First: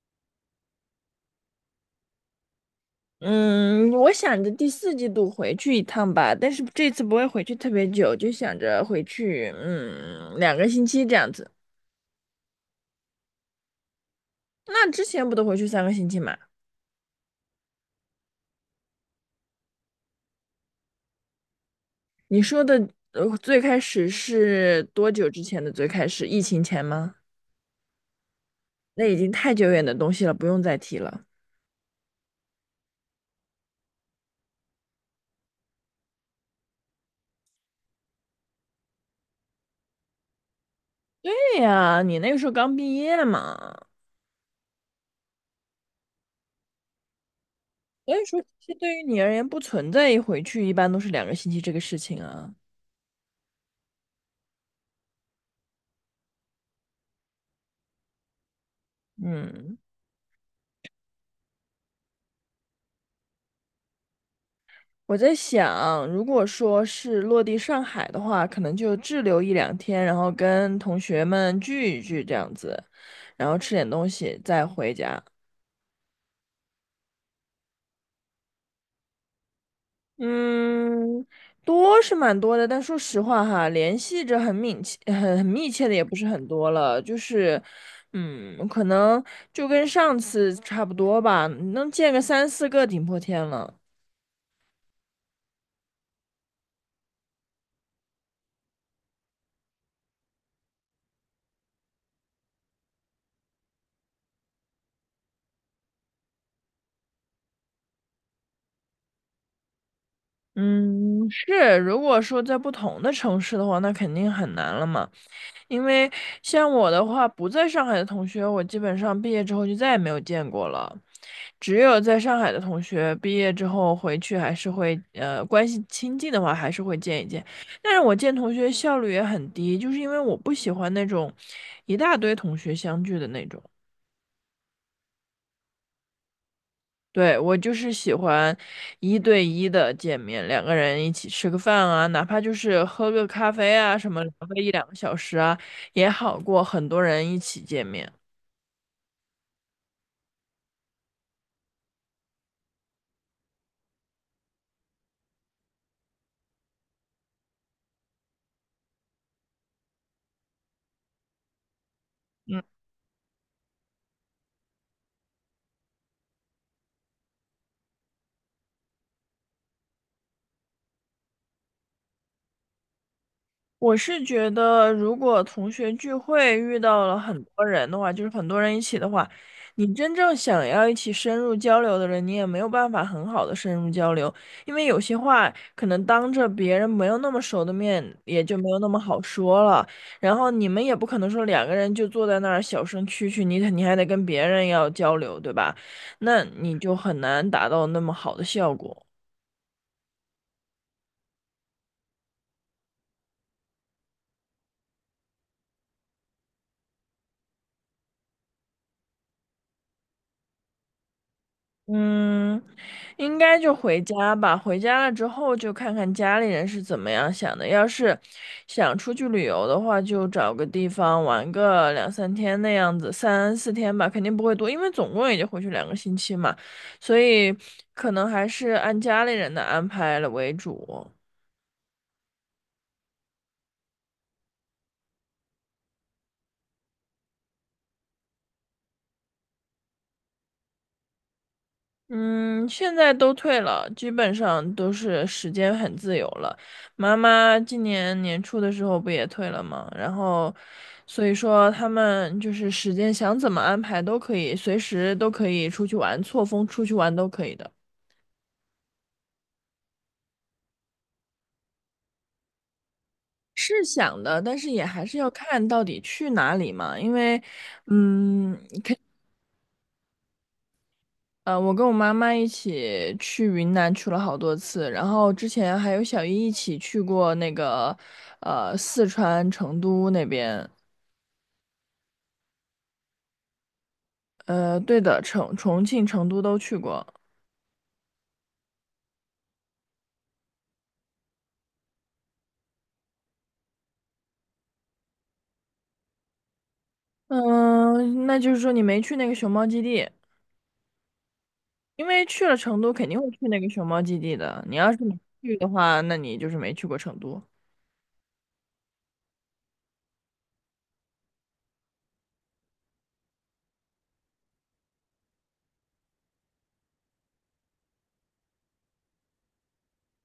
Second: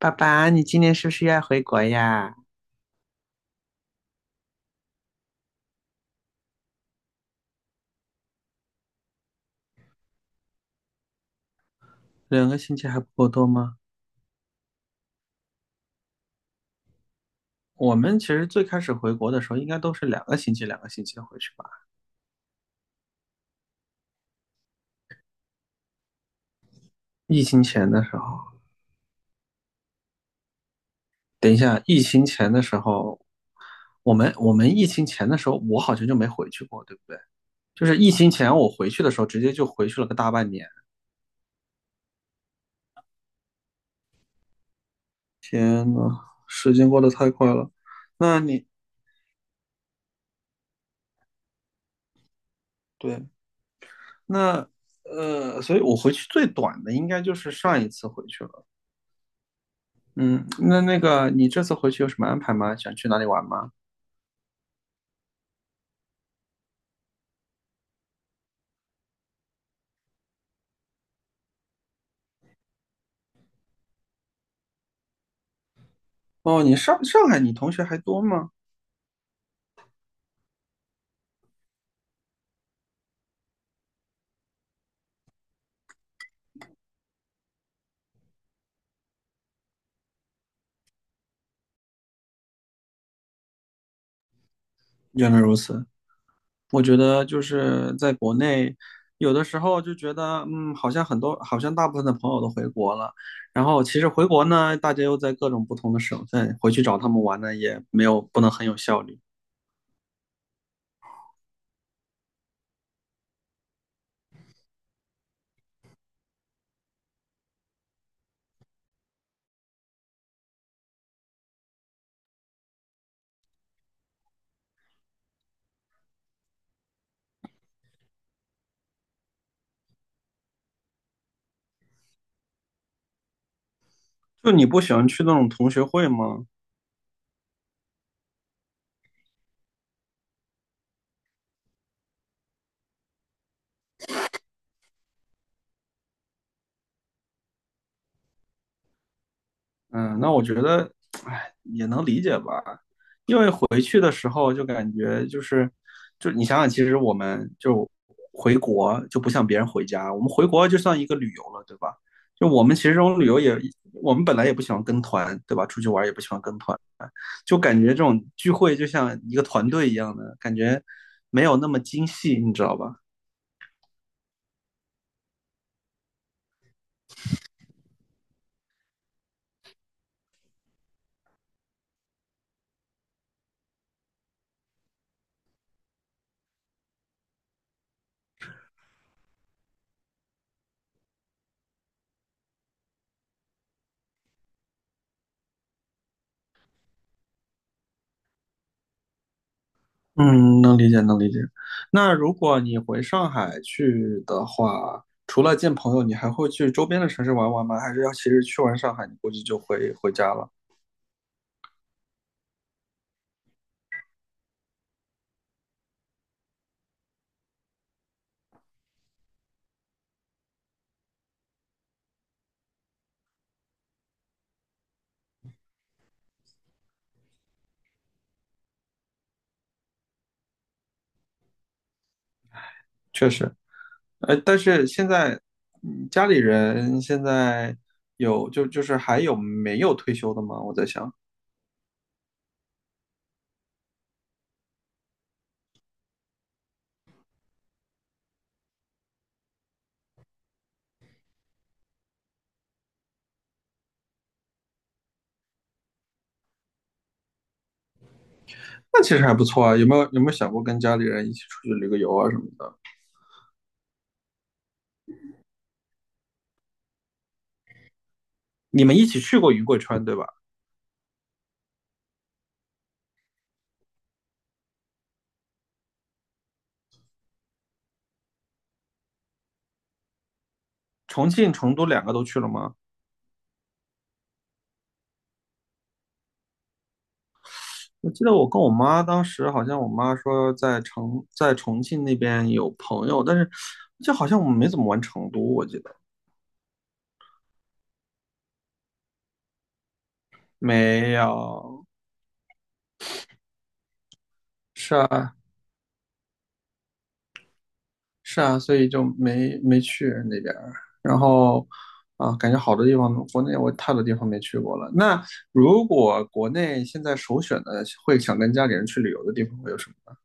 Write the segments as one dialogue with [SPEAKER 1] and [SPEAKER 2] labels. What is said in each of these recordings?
[SPEAKER 1] 爸爸，你今年是不是要回国呀？
[SPEAKER 2] 嗯，我想着第四季度回去一趟吧，但是这次不会回去特别久，就想着回去，两个星期这样子。
[SPEAKER 1] 两个星期还不够多吗？
[SPEAKER 2] 那之前不都回去三个星期嘛？
[SPEAKER 1] 我们其实最开始回国的时候，应该都是两个星期、两个星期回去吧。
[SPEAKER 2] 你说的，最开始是多久之前的最开始？疫情前吗？
[SPEAKER 1] 疫情前的时候，
[SPEAKER 2] 那已经太久远的东西了，不用再提了。
[SPEAKER 1] 等一下，疫情前的时候，我们疫情前的时候，我好像就没回去过，对不对？就是疫情前我回去的时候，直接就回去了个大半年。
[SPEAKER 2] 对呀，你那个时候刚毕业嘛，
[SPEAKER 1] 天呐，时间过得太快了。
[SPEAKER 2] 所以说
[SPEAKER 1] 那你
[SPEAKER 2] 其实对于你而言不存在一回去，一般都是两个星期这个事情啊。
[SPEAKER 1] 对，那所以我回去最短的应该就是上一次回去了。
[SPEAKER 2] 嗯。
[SPEAKER 1] 嗯，那那个你这次回去有什么安排吗？想去哪里玩吗？
[SPEAKER 2] 我在想，如果说是落地上海的话，可能就滞留一两天，然后跟同学们聚一聚这样子，然后吃点东西再回家。
[SPEAKER 1] 哦，你上海，你同学还多吗？
[SPEAKER 2] 嗯，多是蛮多的，但说实话哈，联系着很密切、很密切的也不是很多了，就是，可能就跟上次差不多吧，能见个三四个顶破天了。
[SPEAKER 1] 原来如此，我觉得就是在国内，有的时候就觉得，嗯，好像很多，好像大部分的朋友都回国了，然后其实回国呢，大家又在各种不同的省份，回去找他们玩呢，也没有不能很有效率。
[SPEAKER 2] 嗯，是，如果说在不同的城市的话，那肯定很难了嘛。因为像我的话，不在上海的同学，我基本上毕业之后就再也没有见过了。只有在上海的同学，毕业之后回去还是会，关系亲近的话还是会见一见。但是我见同学效率也很低，就是因为我不喜欢那种一大堆同学相聚的那种。
[SPEAKER 1] 就你不喜欢去那种同学会吗？
[SPEAKER 2] 对，我就是喜欢一对一的见面，两个人一起吃个饭啊，哪怕就是喝个咖啡啊，什么聊个一两个小时啊，也好过很多人一起见面。
[SPEAKER 1] 嗯，那我觉得，哎，也能理解吧。回去的时候就感觉就是，就你想想，其实我们就回国就不像别人回家，我们回国就算一个旅游了，对吧？就
[SPEAKER 2] 嗯。
[SPEAKER 1] 我们其实这种旅游也，我们本来也不喜欢跟团，对吧？出去玩也不喜欢跟团，就感觉这种聚会就像一个团队一样的感觉，没有那么精细，你知道吧？
[SPEAKER 2] 我是觉得，如果同学聚会遇到了很多人的话，就是很多人一起的话，你真正想要一起深入交流的人，你也没有办法很好的深入交流，因为有些话可能当着别人没有那么熟的面，也就没有那么好说了。然后你们也不可能说两个人就坐在那儿小声蛐蛐，你还得跟别人要交流，对吧？那你就很难达到那么好的效果。
[SPEAKER 1] 嗯，能理解，能理解。那如果你回上海去的话，除了见朋友，你还会去周边的城市玩玩吗？还是要其实去完上海，你估计就回家了？
[SPEAKER 2] 嗯，应该就回家吧。回家了之后，就看看家里人是怎么样想的。要是想出去旅游的话，就找个地方玩个两三天那样子，三四天吧，肯定不会多，因为总共也就回去两个星期嘛，所以可能还是按家里人的安排了为主。
[SPEAKER 1] 确实，但是现在，嗯家里人现在就是还有没有退休的吗？我在想，
[SPEAKER 2] 嗯，现在都退了，基本上都是时间很自由了。妈妈今年年初的时候不也退了吗？然后，所以说他们就是时间想怎么安排都可以，随时都可以出去玩，错峰出去玩都可以的。
[SPEAKER 1] 那其实还不错啊。有没有想过跟家里人一起出去旅个游啊什么的？
[SPEAKER 2] 是想的，但是也还是要看到底去哪里嘛，因为，嗯，
[SPEAKER 1] 你们一起去过云贵川对吧？
[SPEAKER 2] 我跟我妈妈一起去云南去了好多次，然后之前还有小姨一起去过那个，四川成都那边，
[SPEAKER 1] 重庆、成都两个都去了吗？
[SPEAKER 2] 对的，成重庆、成都都去过。
[SPEAKER 1] 我记得我跟我妈当时好像我妈说在重庆那边有朋友，但是就好像我们没怎么玩成都，我记得
[SPEAKER 2] 嗯、那就是说你没去那个熊猫基地，
[SPEAKER 1] 没有。
[SPEAKER 2] 因为去了成都肯定会去那个熊猫基地的。你要
[SPEAKER 1] 是
[SPEAKER 2] 是没
[SPEAKER 1] 啊，
[SPEAKER 2] 去的话，那你就是没去过成都。
[SPEAKER 1] 是啊，所以就没没去那边儿。然后啊，感觉好多地方，国内我太多地方没去过了。那如果国内现在首选的会想跟家里人去旅游的地方会有什么呢？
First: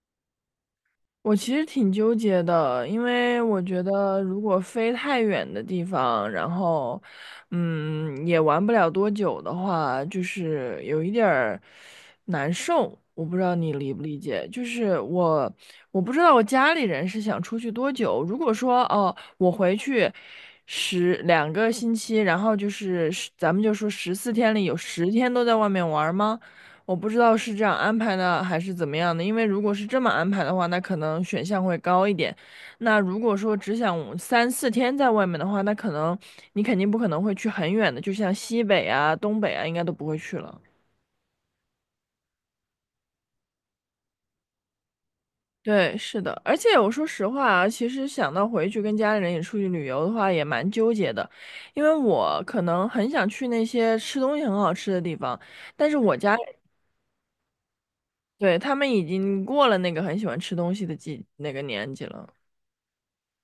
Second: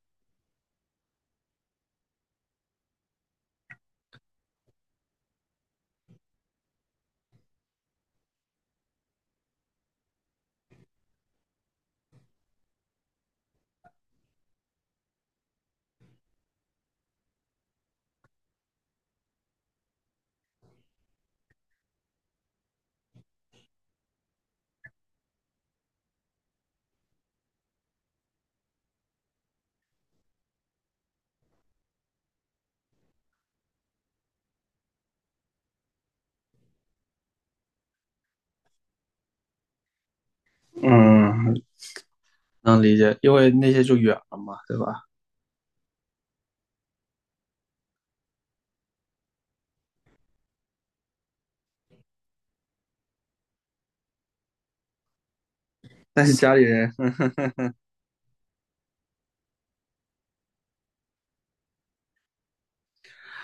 [SPEAKER 2] 我其实挺纠结的，因为我觉得如果飞太远的地方，然后，也玩不了多久的话，就是有一点儿难受。我不知道你理不理解，我不知道我家里人是想出去多久。如果说哦，我回去十两个星期，然后就是十咱们就说十四天里有十天都在外面玩儿吗？我不知道是这样安排的还是怎么样的，因为如果是这么安排的话，那可能选项会高一点。那如果说只想三四天在外面的话，那可能你肯定不可能会去很远的，就像西北啊、东北啊，应该都不会去了。
[SPEAKER 1] 嗯，能理解，因为那些就远了嘛，对吧？
[SPEAKER 2] 对，是的，而且我说实话啊，其实想到回去跟家里人也出去旅游的话，也蛮纠结的，因为我可能很想去那些吃东西很好吃的地方，但是我
[SPEAKER 1] 但是
[SPEAKER 2] 家，
[SPEAKER 1] 家里人，
[SPEAKER 2] 对，他们已经过了那个很喜欢吃东西的季那个年纪了。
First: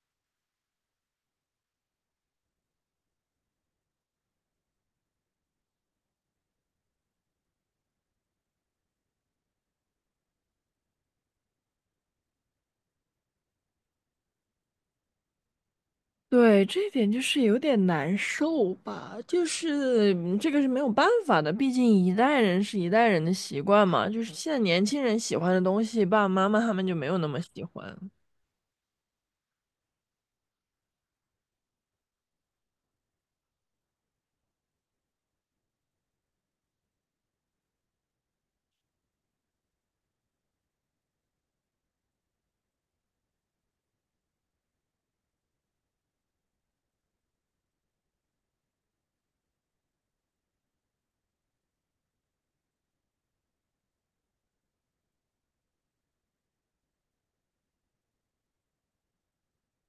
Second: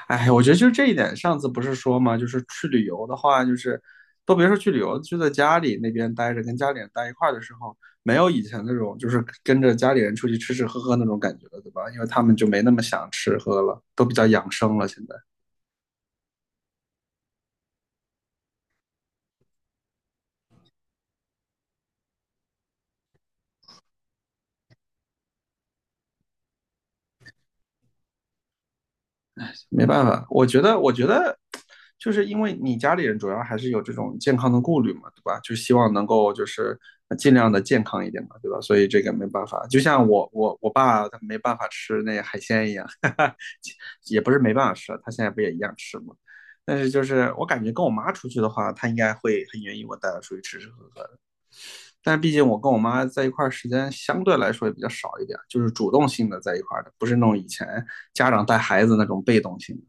[SPEAKER 1] 哎，我觉得就是这一点，上次不是说嘛，就是去旅游的话，就是都别说去旅游，就在家里那边待着，跟家里人待一块儿的时候，没有以前那种就是跟着家里人出去吃吃喝喝那种感觉了，对吧？因为他们就没那么想吃喝了，都比较养生了，现在。
[SPEAKER 2] 对，这一点就是有点难受吧，就是这个是没有办法的，毕竟一代人是一代人的习惯嘛，就是现在年轻人喜欢的东西，爸爸妈妈他们就没有那么喜欢。
[SPEAKER 1] 没办法，我觉得，我觉得，就是因为你家里人主要还是有这种健康的顾虑嘛，对吧？就希望能够就是尽量的健康一点嘛，对吧？所以这个没办法，就像我我爸他没办法吃那海鲜一样，哈哈，也不是没办法吃啊，他现在不也一样吃吗？但是就是我感觉跟我妈出去的话，他应该会很愿意我带他出去吃吃喝喝的。但是毕竟我跟我妈在一块儿时间相对来说也比较少一点，就是主动性的在一块儿的，不是那种以前家长带孩子那种被动性的。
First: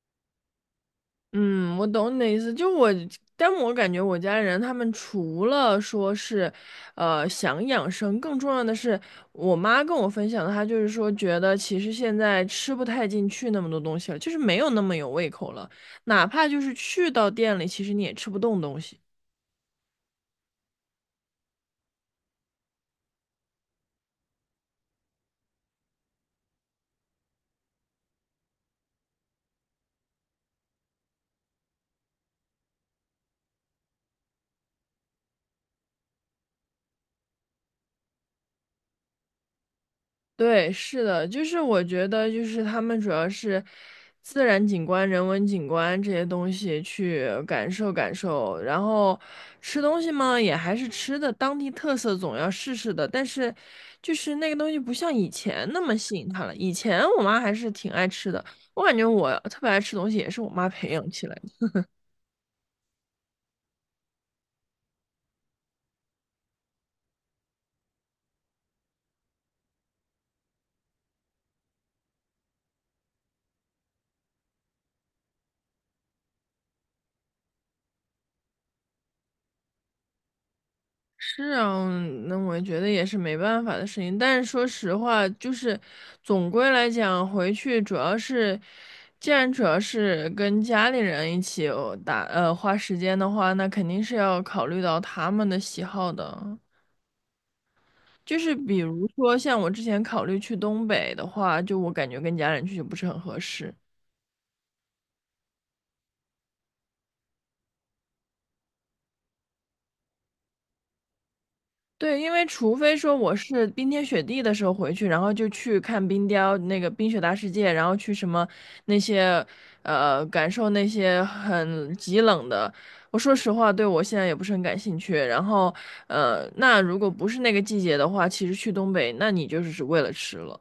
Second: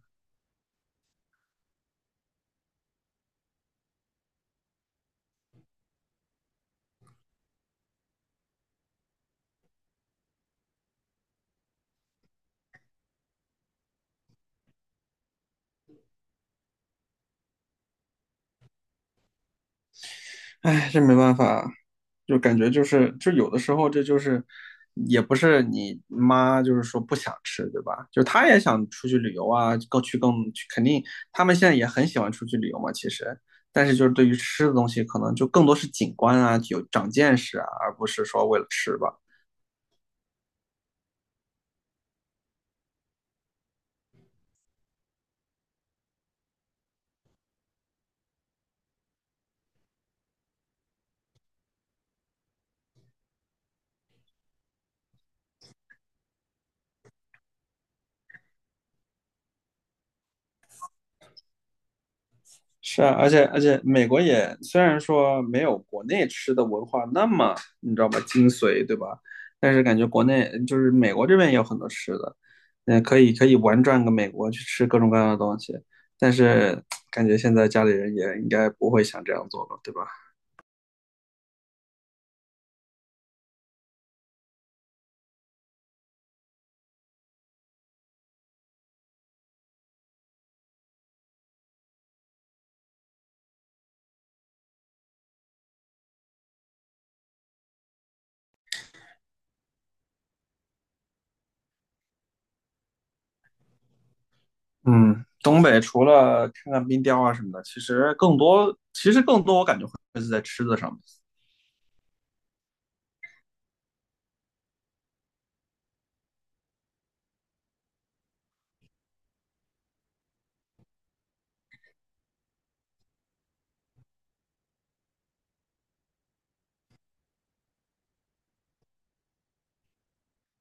[SPEAKER 2] 嗯，我懂你的意思，但我感觉我家人他们除了说是，想养生，更重要的是，我妈跟我分享的，她就是说觉得其实现在吃不太进去那么多东西了，就是没有那么有胃口了，哪怕就是去到店里，其实你也吃不动东西。
[SPEAKER 1] 哎，这没办法，就感觉就是，就有的时候这就是，也不是你妈就是说不想吃，对吧？就她也想出去旅游啊，更去，肯定他们现在也很喜欢出去旅游嘛，其实，但是就是对于吃的东西，可能就更多是景观啊，有长见识啊，而不是说为了吃吧。
[SPEAKER 2] 对，是的，就是我觉得，就是他们主要是自然景观、人文景观这些东西去感受感受，然后吃东西嘛，也还是吃的当地特色，总要试试的。但是，就是那个东西不像以前那么吸引他了。以前我妈还是挺爱吃的，我感觉我特别爱吃东西也是我妈培养起来的。
[SPEAKER 1] 是啊，而且美国也虽然说没有国内吃的文化那么你知道吧精髓，对吧？但是感觉国内就是美国这边也有很多吃的，嗯，可以玩转个美国去吃各种各样的东西。但是感觉现在家里人也应该不会想这样做了，对吧？
[SPEAKER 2] 是啊，那我觉得也是没办法的事情。但是说实话，就是总归来讲，回去主要是，既然主要是跟家里人一起哦打呃花时间的话，那肯定是要考虑到他们的喜好的。就是比如说像我之前考虑去东北的话，就我感觉跟家人去就不是很合适。
[SPEAKER 1] 嗯，东北除了看看冰雕啊什么的，其实更多我感觉会是在吃的上面。
[SPEAKER 2] 对，因为除非说我是冰天雪地的时候回去，然后就去看冰雕那个冰雪大世界，然后去什么那些感受那些很极冷的。我说实话，对我现在也不是很感兴趣。然后那如果不是那个季节的话，其实去东北，那你就是只为了吃了。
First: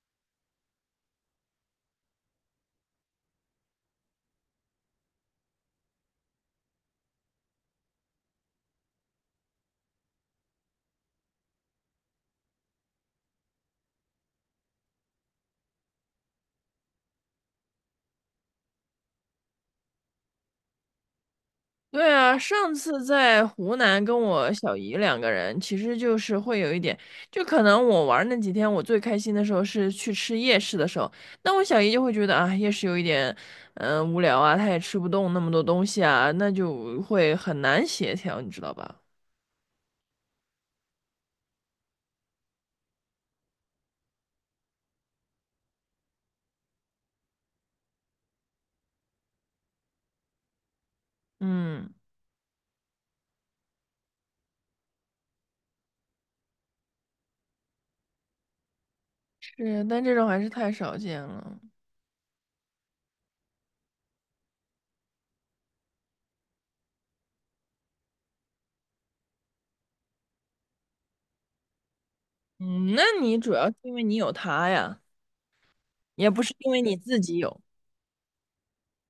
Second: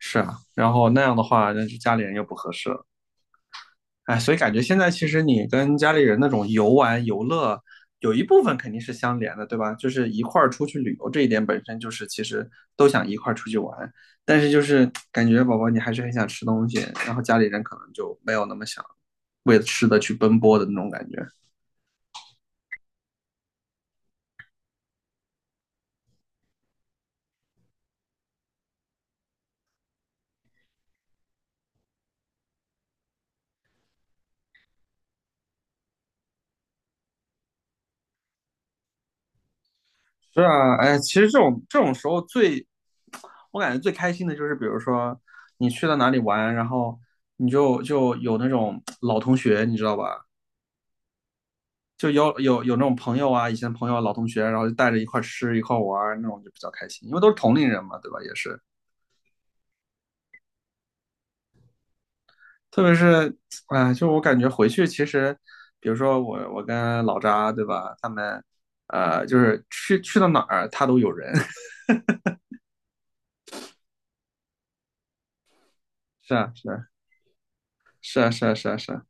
[SPEAKER 1] 是啊，然后那样的话，那就家里人又不合适了。哎，所以感觉现在其实你跟家里人那种游玩游乐，有一部分肯定是相连的，对吧？就是一块儿出去旅游这一点本身就是其实都想一块儿出去玩，但是就是感觉宝宝你还是很想吃东西，然后家里人可能就没有那么想为了吃的去奔波的那种感觉。
[SPEAKER 2] 对啊，上次在湖南跟我小姨两个人，其实就是会有一点，就可能我玩儿那几天，我最开心的时候是去吃夜市的时候，那我小姨就会觉得啊，夜市有一点，无聊啊，她也吃不动那么多东西啊，那就会很难协调，你知道吧？
[SPEAKER 1] 是啊，哎，其实这种时候最，我感觉最开心的就是，比如说你去到哪里玩，然后你就有那种老同学，你知道吧？
[SPEAKER 2] 嗯，
[SPEAKER 1] 就有那种朋友啊，以前朋友、老同学，然后就带着一块吃一块玩那种就比较开心，因为都是同龄人嘛，对吧？也是，
[SPEAKER 2] 是，但这种还是太少见了。
[SPEAKER 1] 特别是，哎，就我感觉回去其实，比如说我跟老扎，对吧？他们，就是去到哪儿他都有人，
[SPEAKER 2] 嗯，那你主要是因为你有它呀，也
[SPEAKER 1] 是
[SPEAKER 2] 不
[SPEAKER 1] 啊
[SPEAKER 2] 是
[SPEAKER 1] 是
[SPEAKER 2] 因为
[SPEAKER 1] 啊
[SPEAKER 2] 你自己有，
[SPEAKER 1] 是啊是啊是啊是啊，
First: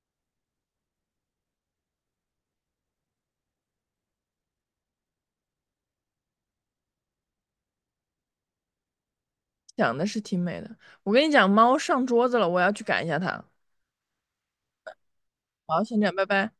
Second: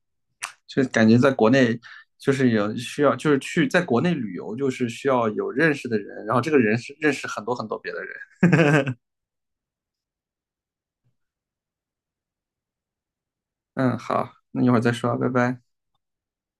[SPEAKER 1] 就感觉在国内就是有需要，就是去在国内旅游就是需要有认识的人，然后这个人是认识很多很多别的人。
[SPEAKER 2] 想的是挺美的。我跟你讲，猫上桌子了，我要去赶一下它。
[SPEAKER 1] 嗯，好，那一会儿再说，拜拜。
[SPEAKER 2] 好，先这样，拜拜。